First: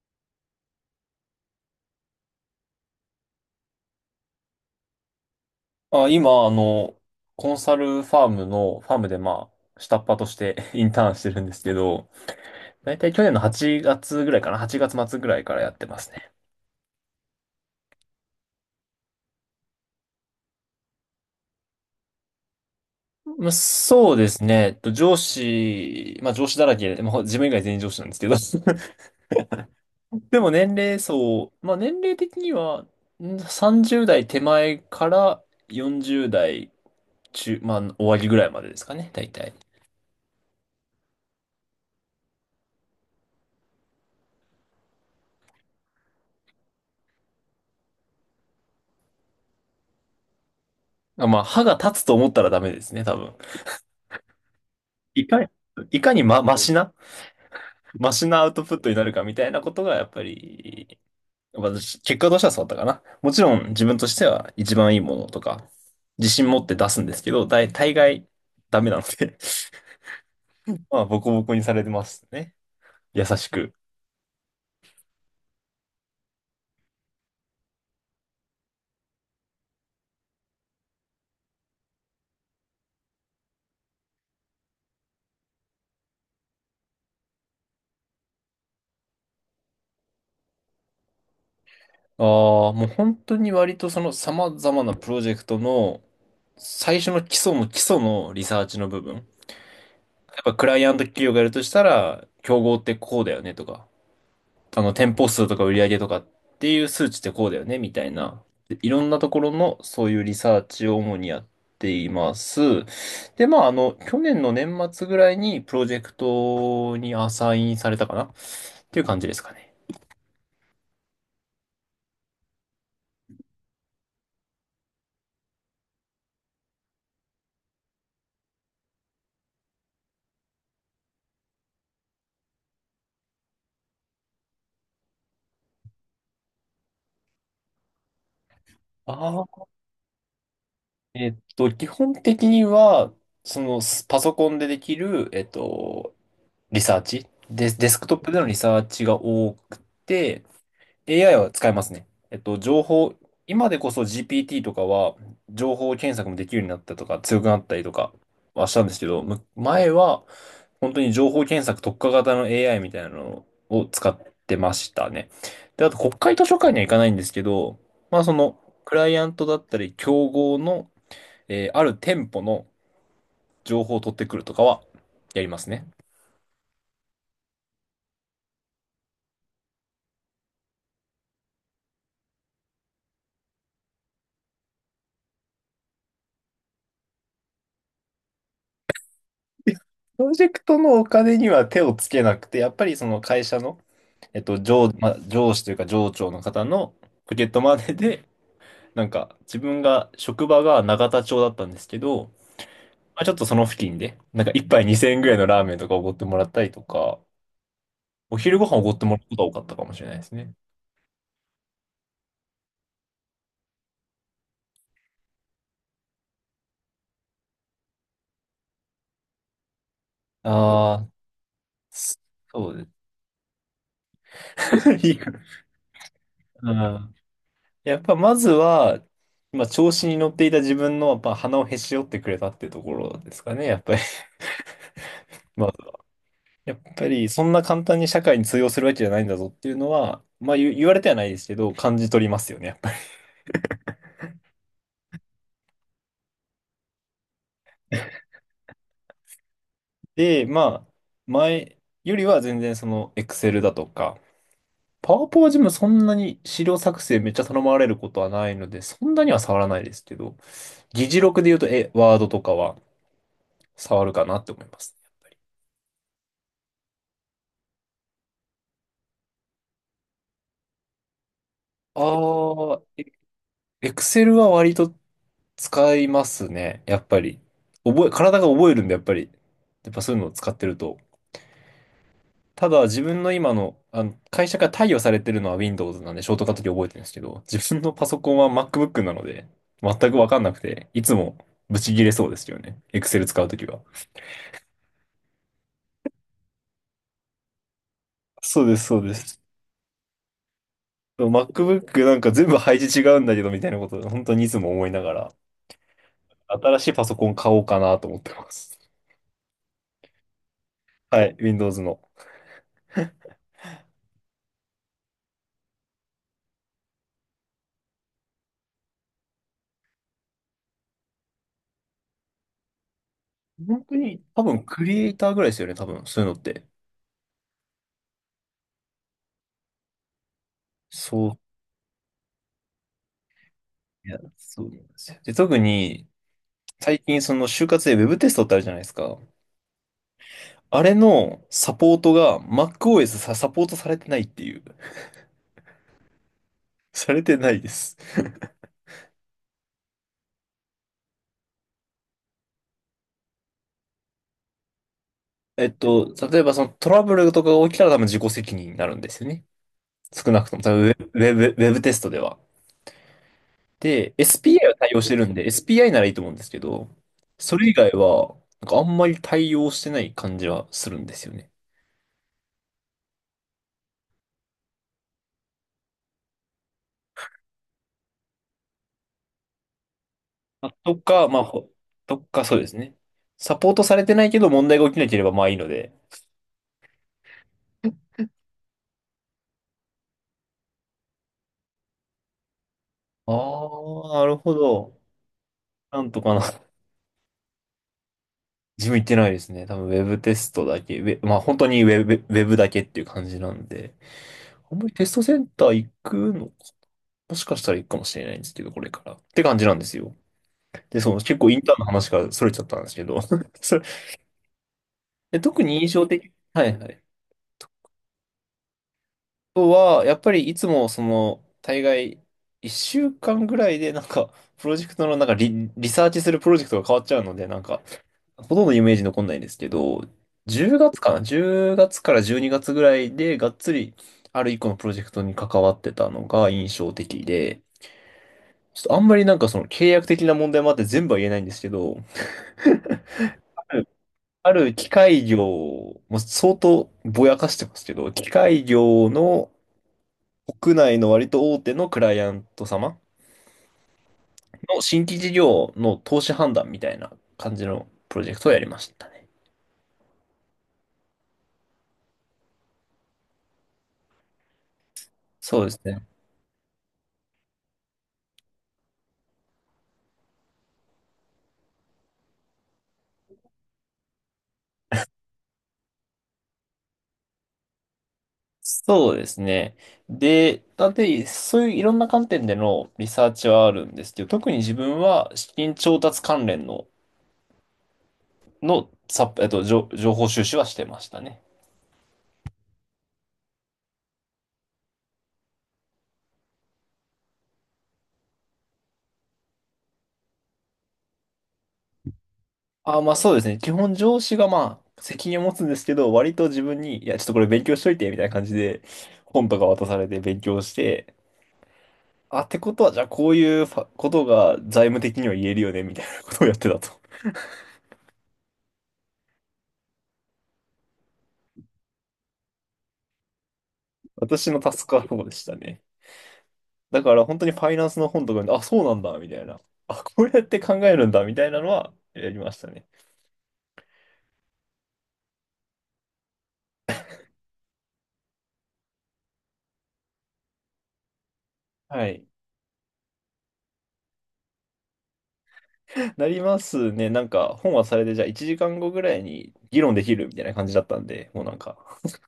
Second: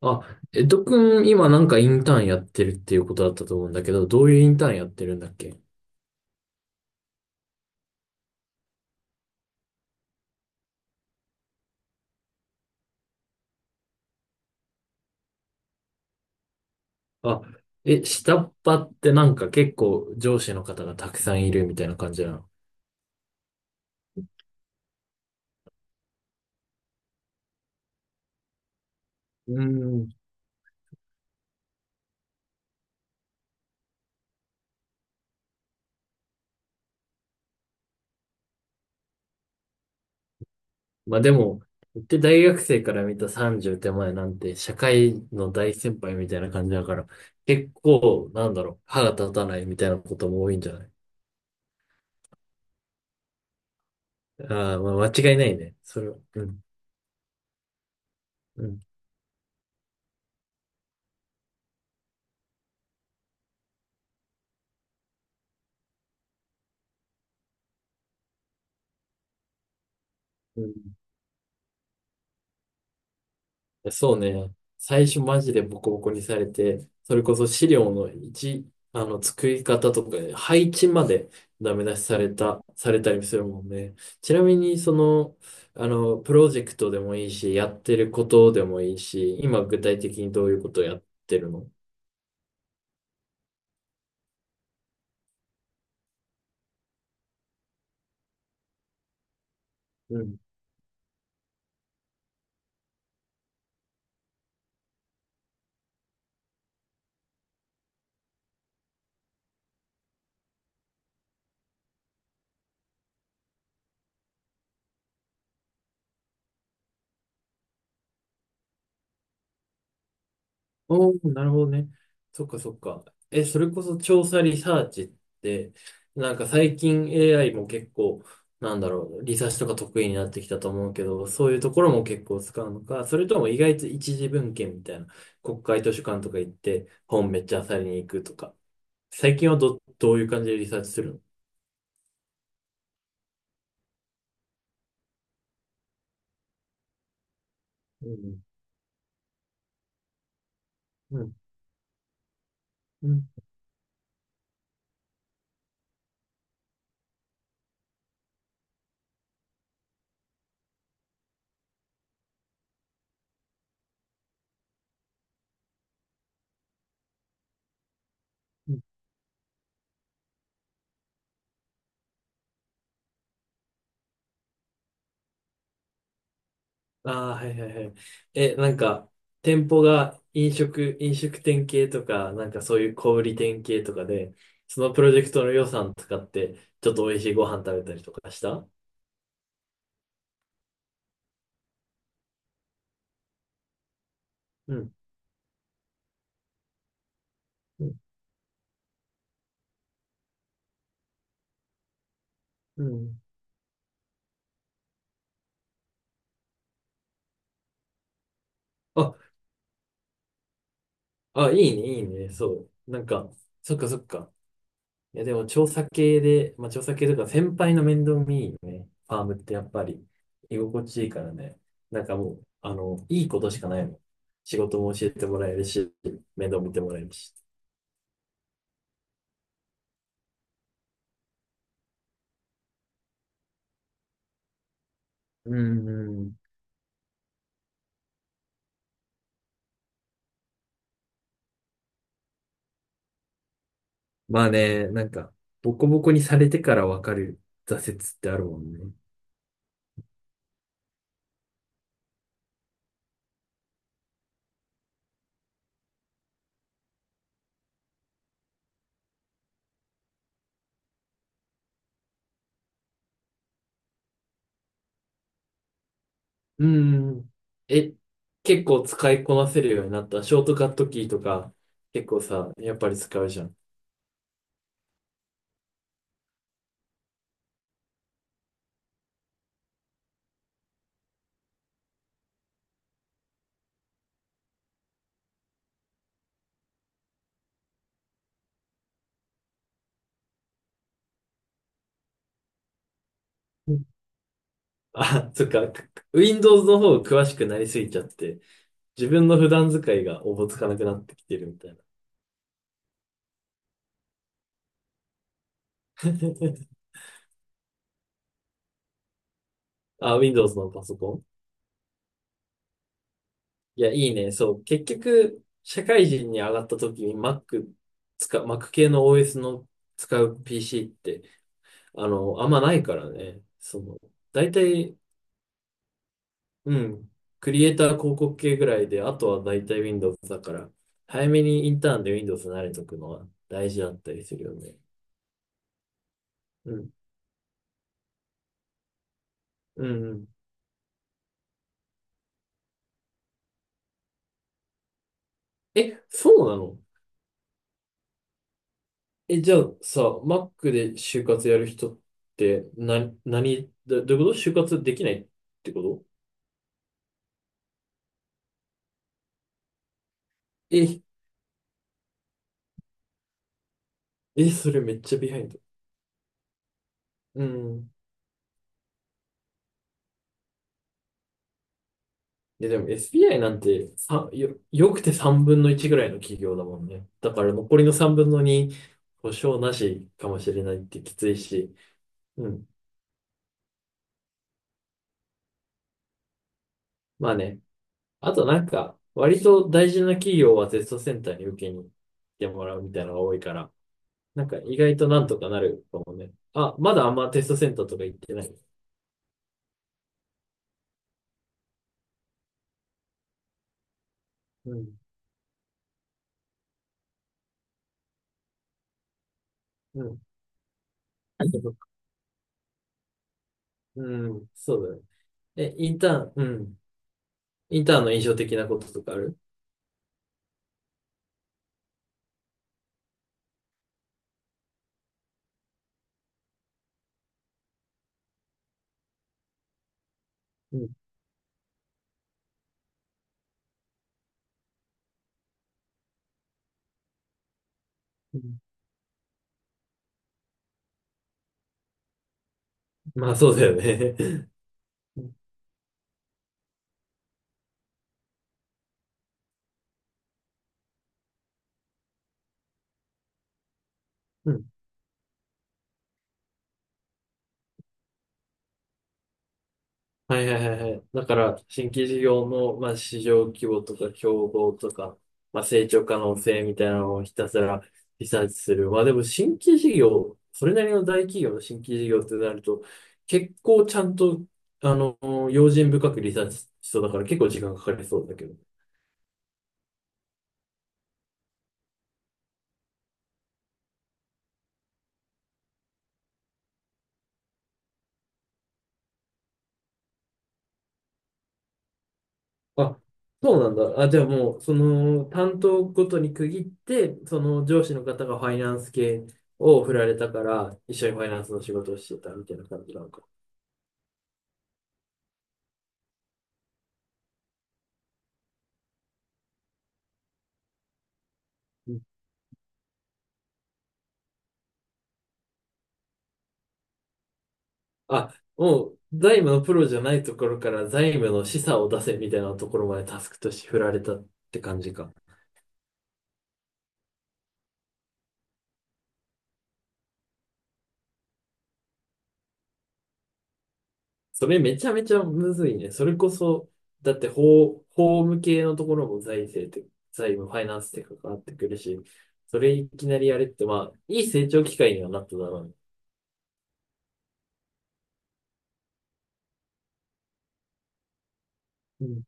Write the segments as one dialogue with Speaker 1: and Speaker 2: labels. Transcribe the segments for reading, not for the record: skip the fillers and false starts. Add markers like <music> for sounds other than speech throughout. Speaker 1: あ、ドくん、今インターンやってるっていうことだったと思うんだけど、どういうインターンやってるんだっけ？
Speaker 2: 今、コンサルファームの、ファームでまあ、下っ端として <laughs> インターンしてるんですけど、だいたい去年の8月ぐらいかな、8月末ぐらいからやってますね。
Speaker 1: あ、え、下っ端ってなんか結構上司の方がたくさんいるみたいな感じなの？
Speaker 2: まあ、そうですね。えっと上司、まあ上司だらけで、まあ自分以外全員上司なんですけど。<laughs>
Speaker 1: うーん。
Speaker 2: でも年齢層、まあ年齢的には、30代手前から40代まあ終わりぐらいまでですかね、大体。
Speaker 1: まあでも、言って大学生から見た30手前なんて社会の大先輩みたいな感じだから、結構、歯が立たないみたいなことも多いんじゃない？
Speaker 2: まあ歯が立つと思ったらダメですね、多分。
Speaker 1: ああー、まあ
Speaker 2: い
Speaker 1: 間違い
Speaker 2: か
Speaker 1: な
Speaker 2: に、
Speaker 1: いね、そ
Speaker 2: い
Speaker 1: れ
Speaker 2: か
Speaker 1: は。
Speaker 2: に
Speaker 1: う
Speaker 2: マ
Speaker 1: ん。
Speaker 2: シなマシなアウ
Speaker 1: う
Speaker 2: トプッ
Speaker 1: ん。
Speaker 2: トになるかみたいなことが、やっぱり、私、結果としてはそうだったかな。もちろん自分としては一番いいものとか、自信持って出すんですけど、大概ダメなので、
Speaker 1: う
Speaker 2: <laughs>
Speaker 1: ん。
Speaker 2: まあ、ボコボコにされてますね。優しく。
Speaker 1: そうね。最初マジでボコボコにされて、それこそ資料の位、あの、作り方とか、配置までダメ出しされた、されたりするもんね。ちなみに、その、あの、プロジェクトでもいいし、やってることでもいいし、今具体的にどういうことをやってるの？
Speaker 2: ああ、もう本当に割とその様々なプロジェクトの最初の基礎の基礎のリサーチの部分。や
Speaker 1: うん。
Speaker 2: っぱクライアント企業がやるとしたら、競合ってこうだよねとか、店舗数とか売り上げとかっていう数値ってこうだよね、みたいな。でいろんなところのそういうリサーチを主にやっています。で、まあ、去年の年末ぐらいにプロジェクトにアサインされたかなっていう感じですかね。
Speaker 1: おお、なるほどね。そっかそっか。え、それこそ調査リサーチって、なんか最近 AI も結構、なんだろう、リサーチとか得意になってきたと思うけど、そういうところも結構使うのか、それとも意外と一次文献みたいな、国会図書館とか行って本めっちゃ漁りに行くとか、最
Speaker 2: あ
Speaker 1: 近は
Speaker 2: あ、
Speaker 1: ど、どういう感じでリサーチするの？
Speaker 2: 基本的には、パソコンでできる、リサーチ、デス、デスク
Speaker 1: う
Speaker 2: トップで
Speaker 1: ん、
Speaker 2: のリサーチが多くて、
Speaker 1: う
Speaker 2: AI
Speaker 1: ん、
Speaker 2: は使えますね。
Speaker 1: うん。うん。
Speaker 2: 今でこそ GPT とかは情報検索もできるようになったとか強くなったりとかはしたんですけど、前は本当に情報検索特化型の AI みたいなのを使ってましたね。で、あと国会図書館には行かないんですけど、まあそのクライアントだったり競合の、ある店舗の情報を取ってくるとかはやりますね。
Speaker 1: ああー、はいはいはい。え、なんか、店舗が飲食、飲食店系とか、なんかそういう小売店系とかで、そのプロジェクトの予算使って、ちょっと美味しいご飯食べたりとかした？
Speaker 2: プロジェクトのお金には手をつけなくて、やっぱりその会社の、
Speaker 1: うん。
Speaker 2: まあ、上司というか上長の方のポケットマネ
Speaker 1: うん。
Speaker 2: ーで、なんか自分が、職場が永田町だったんですけど、
Speaker 1: うん。
Speaker 2: まあ、ちょっとその付近で、なんか一杯2000円ぐらいのラーメンとかおごってもらったりとか、お昼ご飯おごってもらう
Speaker 1: あ、
Speaker 2: ことが多かったかもしれないですね。
Speaker 1: あ、いいね、いいね、そう。なんか、そっかそっか。いや、でも調査系とか、先輩の面倒見いいね。ファームってやっぱり、居心地
Speaker 2: あ
Speaker 1: いい
Speaker 2: あ、
Speaker 1: からね。なんか
Speaker 2: そ
Speaker 1: もう、あ
Speaker 2: うです。
Speaker 1: の、いいことしかないもん。仕事も
Speaker 2: <laughs>
Speaker 1: 教え
Speaker 2: いい
Speaker 1: て
Speaker 2: か
Speaker 1: も
Speaker 2: な。
Speaker 1: らえるし、面倒
Speaker 2: う
Speaker 1: 見てもらえる
Speaker 2: ん。
Speaker 1: し。
Speaker 2: やっぱまずは、まあ、調子に乗っていた自分の、やっぱ鼻をへし折ってくれたってところですかね、やっぱり。<laughs>
Speaker 1: う
Speaker 2: まあ
Speaker 1: んうん。
Speaker 2: やっぱりそんな簡単に社会に通用するわけじゃないんだぞっていうのは、まあ言われてはないですけど、感じ取りますよね、やっぱり。
Speaker 1: まあね、なんか、ボコボコにされてからわかる挫折ってあるもんね。
Speaker 2: で、まあ、前よりは全然その Excel だとか、パワポは自分そんなに資料作成めっちゃ頼まれることはないので、そんなには触らないですけど、議事録で言うと、ワードとかは触るかなって思います。
Speaker 1: うんうん。え、結構使いこなせるようになった？ショートカットキーとか、結構さ、
Speaker 2: あ
Speaker 1: やっ
Speaker 2: あ、
Speaker 1: ぱり使うじゃん。
Speaker 2: Excel は割と使いますね、やっぱり。体が覚えるんで、やっぱり。やっぱそういうのを使ってると、ただ自分の今の、あの会社から貸与されてるのは Windows なんでショートカットキー覚えてるんですけど、自分のパソコンは MacBook なので、全くわかんなくて、いつもブチ切れそうですよね。Excel 使うとき
Speaker 1: う
Speaker 2: は。
Speaker 1: ん。あ、そっか。Windows の方詳しくなりすぎちゃって、
Speaker 2: そうです、そう
Speaker 1: 自
Speaker 2: で
Speaker 1: 分の
Speaker 2: す。
Speaker 1: 普段使いがおぼつかなくなってきてるみたいな。
Speaker 2: MacBook なんか全部配置違うんだけどみたいなことを本当にいつも思いながら、新
Speaker 1: <laughs>
Speaker 2: しいパソコン買おうかなと思ってます。
Speaker 1: あ、Windows のパソコ
Speaker 2: は
Speaker 1: ン？
Speaker 2: い、Windows の。
Speaker 1: いや、いいね。そう。結局、社会人に上がった時に Mac 使う、Mac 系の OS の使う PC って、あの、あんまないからね。そ
Speaker 2: 本当
Speaker 1: の、
Speaker 2: に多
Speaker 1: 大
Speaker 2: 分ク
Speaker 1: 体、
Speaker 2: リエイターぐらいですよね、多分そういうのって。
Speaker 1: うん、クリエイター広告系ぐらいで、あとは大体 Windows だから、早
Speaker 2: そう、
Speaker 1: めにインターンで Windows に慣れとくのは大事だっ
Speaker 2: い
Speaker 1: た
Speaker 2: や、
Speaker 1: りするよ
Speaker 2: そう
Speaker 1: ね。
Speaker 2: なんですよ。で、特に
Speaker 1: うん、
Speaker 2: 最近その就活で Web テストってあるじゃないですか。
Speaker 1: うん、うん。
Speaker 2: あれのサポートが MacOS サポートされてないっていう。<laughs>
Speaker 1: え、そうなの？
Speaker 2: されてないです。<laughs>
Speaker 1: え、じゃあさ、Mac で就活やる人って、な、何、どどういうこと、就活できないってこと？
Speaker 2: 例えばそのトラブルとかが起きたら多分自己責任になるんですよね。少なくとも、多分
Speaker 1: え、
Speaker 2: ウェブテストでは。で、
Speaker 1: え、
Speaker 2: SPI
Speaker 1: そ
Speaker 2: は
Speaker 1: れ
Speaker 2: 対
Speaker 1: めっ
Speaker 2: 応して
Speaker 1: ちゃ
Speaker 2: る
Speaker 1: ビ
Speaker 2: ん
Speaker 1: ハイ
Speaker 2: で、
Speaker 1: ンド。
Speaker 2: SPI ならいいと思うんですけど、
Speaker 1: う
Speaker 2: それ以
Speaker 1: ん。
Speaker 2: 外は、なんかあんまり対応してない感じはするんですよね。
Speaker 1: いや、でも SBI なんて、よくて3分の1ぐらいの企業だもんね。だから残りの3分の2、保証なしかもしれ
Speaker 2: あ
Speaker 1: ないっ
Speaker 2: と
Speaker 1: てき
Speaker 2: か、
Speaker 1: つい
Speaker 2: まあ、ほ
Speaker 1: し。
Speaker 2: とか
Speaker 1: う
Speaker 2: そうで
Speaker 1: ん。
Speaker 2: すね。サポートされてないけど問題が起きなければまあいいので。
Speaker 1: まあね。あとなんか、割と大事な企業はテストセンターに受けに行ってもらうみたいなのが
Speaker 2: あ
Speaker 1: 多いから、
Speaker 2: あ、なる
Speaker 1: なん
Speaker 2: ほ
Speaker 1: か意外
Speaker 2: ど。
Speaker 1: となんとかなるか
Speaker 2: なん
Speaker 1: も
Speaker 2: と
Speaker 1: ね。
Speaker 2: かな。
Speaker 1: あ、まだあんまテストセンターとか行ってない？
Speaker 2: 自分行ってないですね。多分ウェブテストだけ。まあ本当にウェブだけっていう感じなんで。あ
Speaker 1: う
Speaker 2: んまり
Speaker 1: ん。
Speaker 2: テストセンター行くのか。もしかしたら行くかもしれないんですけど、これから。って感じなんです
Speaker 1: う
Speaker 2: よ。
Speaker 1: ん。
Speaker 2: で、そう、結
Speaker 1: あ、
Speaker 2: 構イ
Speaker 1: そ
Speaker 2: ンタ
Speaker 1: っ
Speaker 2: ーンの
Speaker 1: か。
Speaker 2: 話から逸れちゃったんですけど。<laughs> それ
Speaker 1: うん。そうだね。
Speaker 2: で、特
Speaker 1: え、
Speaker 2: に印
Speaker 1: イン
Speaker 2: 象
Speaker 1: ター
Speaker 2: 的。
Speaker 1: ン、う
Speaker 2: はい
Speaker 1: ん。
Speaker 2: はい。
Speaker 1: インターンの印象的なこととかある？
Speaker 2: あとは、やっぱりいつもその、大概、一週間ぐらいでなんか、プロジェクトのなんかリサーチするプロジェクトが変わっちゃうので、なんか、ほとんどイメージ残んないですけど、
Speaker 1: う
Speaker 2: 10
Speaker 1: ん。
Speaker 2: 月かな？ 10 月から12月ぐらいでがっつりある一個のプロジェクトに関わってたのが印象的で、ちょっとあんまりなんかその契約的な問題もあって全部は言えないんですけど、
Speaker 1: まあそうだよね。
Speaker 2: あ
Speaker 1: <laughs>
Speaker 2: る機械業、もう相当ぼやかしてますけど、機械業の国内の割と大手のクライアント様
Speaker 1: うん。
Speaker 2: の新規事業の投資判断みたいな感じのプロジェクトをやりましたね。
Speaker 1: はいはいはいはい。だから、新規事業の、まあ、市場規模とか競合とか、ま
Speaker 2: そ
Speaker 1: あ、
Speaker 2: うです
Speaker 1: 成長
Speaker 2: ね。
Speaker 1: 可能性みたいなのをひたすらリサーチする。まあでも新規事業、それなりの大企業の新規事業ってなると、結構ちゃんと、あの、用心深くリサーチしそうだから結構時間かかりそうだけど。
Speaker 2: そうですね。で、なんで、そういういろんな観点でのリサーチはあるんですけど、特に自分は資金調達関連の、のさ、えっと、情情報収集はしてましたね。
Speaker 1: あ、そうなんだ。あ、じゃあもう、その、担当ごとに区切って、その上司の方がファイナンス系を振られたから、一緒にファイナンスの仕事をしてたみたいな感じな
Speaker 2: あ、
Speaker 1: の
Speaker 2: まあ
Speaker 1: か。
Speaker 2: そうですね。基本上司がまあ責任を持つんですけど、割と自分に、いや、ちょっとこれ勉強しといて、みたいな感じで本とか渡されて勉強して、
Speaker 1: うん。
Speaker 2: あ、ってことは、じゃあこういうことが財務的には言えるよね、みたいなことをやってたと。
Speaker 1: あ、もう、財務のプロじゃないところから財務の示唆を出せみたいなところまでタスクとして振られたっ
Speaker 2: 私の
Speaker 1: て
Speaker 2: タ
Speaker 1: 感
Speaker 2: ス
Speaker 1: じ
Speaker 2: クは
Speaker 1: か。
Speaker 2: そうでしたね。だから本当にファイナンスの本とかで、あ、そうなんだ、みたいな。あ、こうやって考えるんだ、みたいなのはやりましたね。
Speaker 1: それめちゃめちゃむずいね。それこそ、だって法、法務系のところも財政って、財務、ファイナンスって関わってくるし、
Speaker 2: はい。
Speaker 1: それいきなりやれって、まあ、いい成長機会にはなっただろうね。
Speaker 2: なりますね。なんか本はそれでじゃあ1時間後ぐらいに議論できるみたいな感じだったんで、もうなんか、
Speaker 1: うん、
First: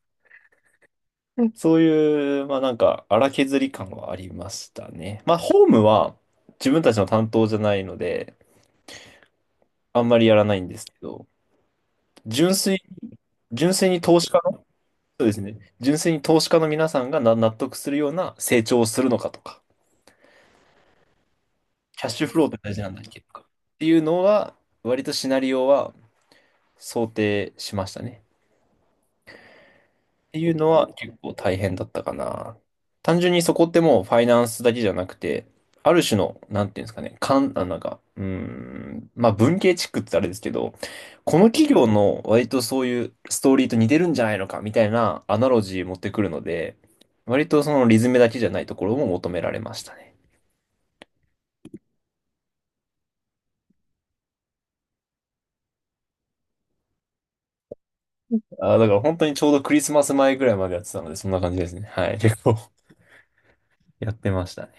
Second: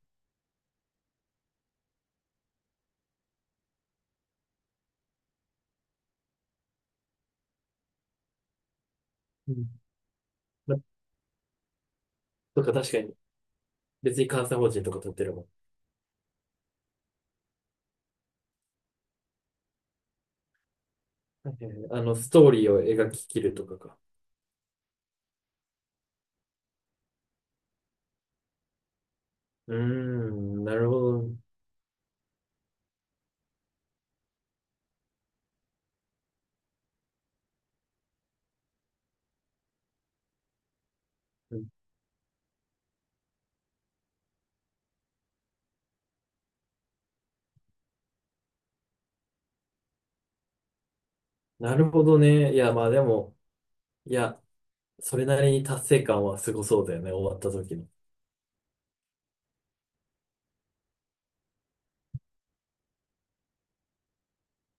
Speaker 2: うんそういう、まあなんか荒削り感はありましたね。まあホームは自分たちの担当じゃないので、
Speaker 1: うん。
Speaker 2: あんまりやらないん
Speaker 1: ま、
Speaker 2: ですけど、純
Speaker 1: とか
Speaker 2: 粋
Speaker 1: 確かに。
Speaker 2: に、純粋に
Speaker 1: 別
Speaker 2: 投
Speaker 1: に
Speaker 2: 資家
Speaker 1: 監
Speaker 2: の、
Speaker 1: 査
Speaker 2: そ
Speaker 1: 法人とか取っ
Speaker 2: う
Speaker 1: てれ
Speaker 2: です
Speaker 1: ば。
Speaker 2: ね。純粋に投資家の皆さんが納得するような成長をするのかとか、
Speaker 1: はいはいはい、あ
Speaker 2: キャッ
Speaker 1: の、
Speaker 2: シュ
Speaker 1: ス
Speaker 2: フロー
Speaker 1: トー
Speaker 2: って
Speaker 1: リー
Speaker 2: 大
Speaker 1: を
Speaker 2: 事なんだっ
Speaker 1: 描
Speaker 2: け
Speaker 1: き
Speaker 2: と
Speaker 1: き
Speaker 2: か。っ
Speaker 1: るとか
Speaker 2: て
Speaker 1: か。
Speaker 2: いうのは、割とシナリオは想定しましたね。
Speaker 1: うー
Speaker 2: っていう
Speaker 1: ん、
Speaker 2: の
Speaker 1: な
Speaker 2: は
Speaker 1: るほ
Speaker 2: 結
Speaker 1: ど。
Speaker 2: 構大変だったかな。単純にそこってもうファイナンスだけじゃなくて、ある種の、なんていうんですかね、かん、あ、なんか、まあ文系チックってあれですけど、この
Speaker 1: うん。
Speaker 2: 企業の割とそういうストーリーと似てるんじゃないのかみたいなアナロジー持ってくるので、割とそのリズムだけじゃないところも求められましたね。
Speaker 1: なるほどね。いや、まあでも、いや、それなりに達成感はすごそうだよね、終わった時の。
Speaker 2: だから本当にちょうどクリスマス前ぐらいまでやってたので、そんな感じですね。はい。結構 <laughs> やってました。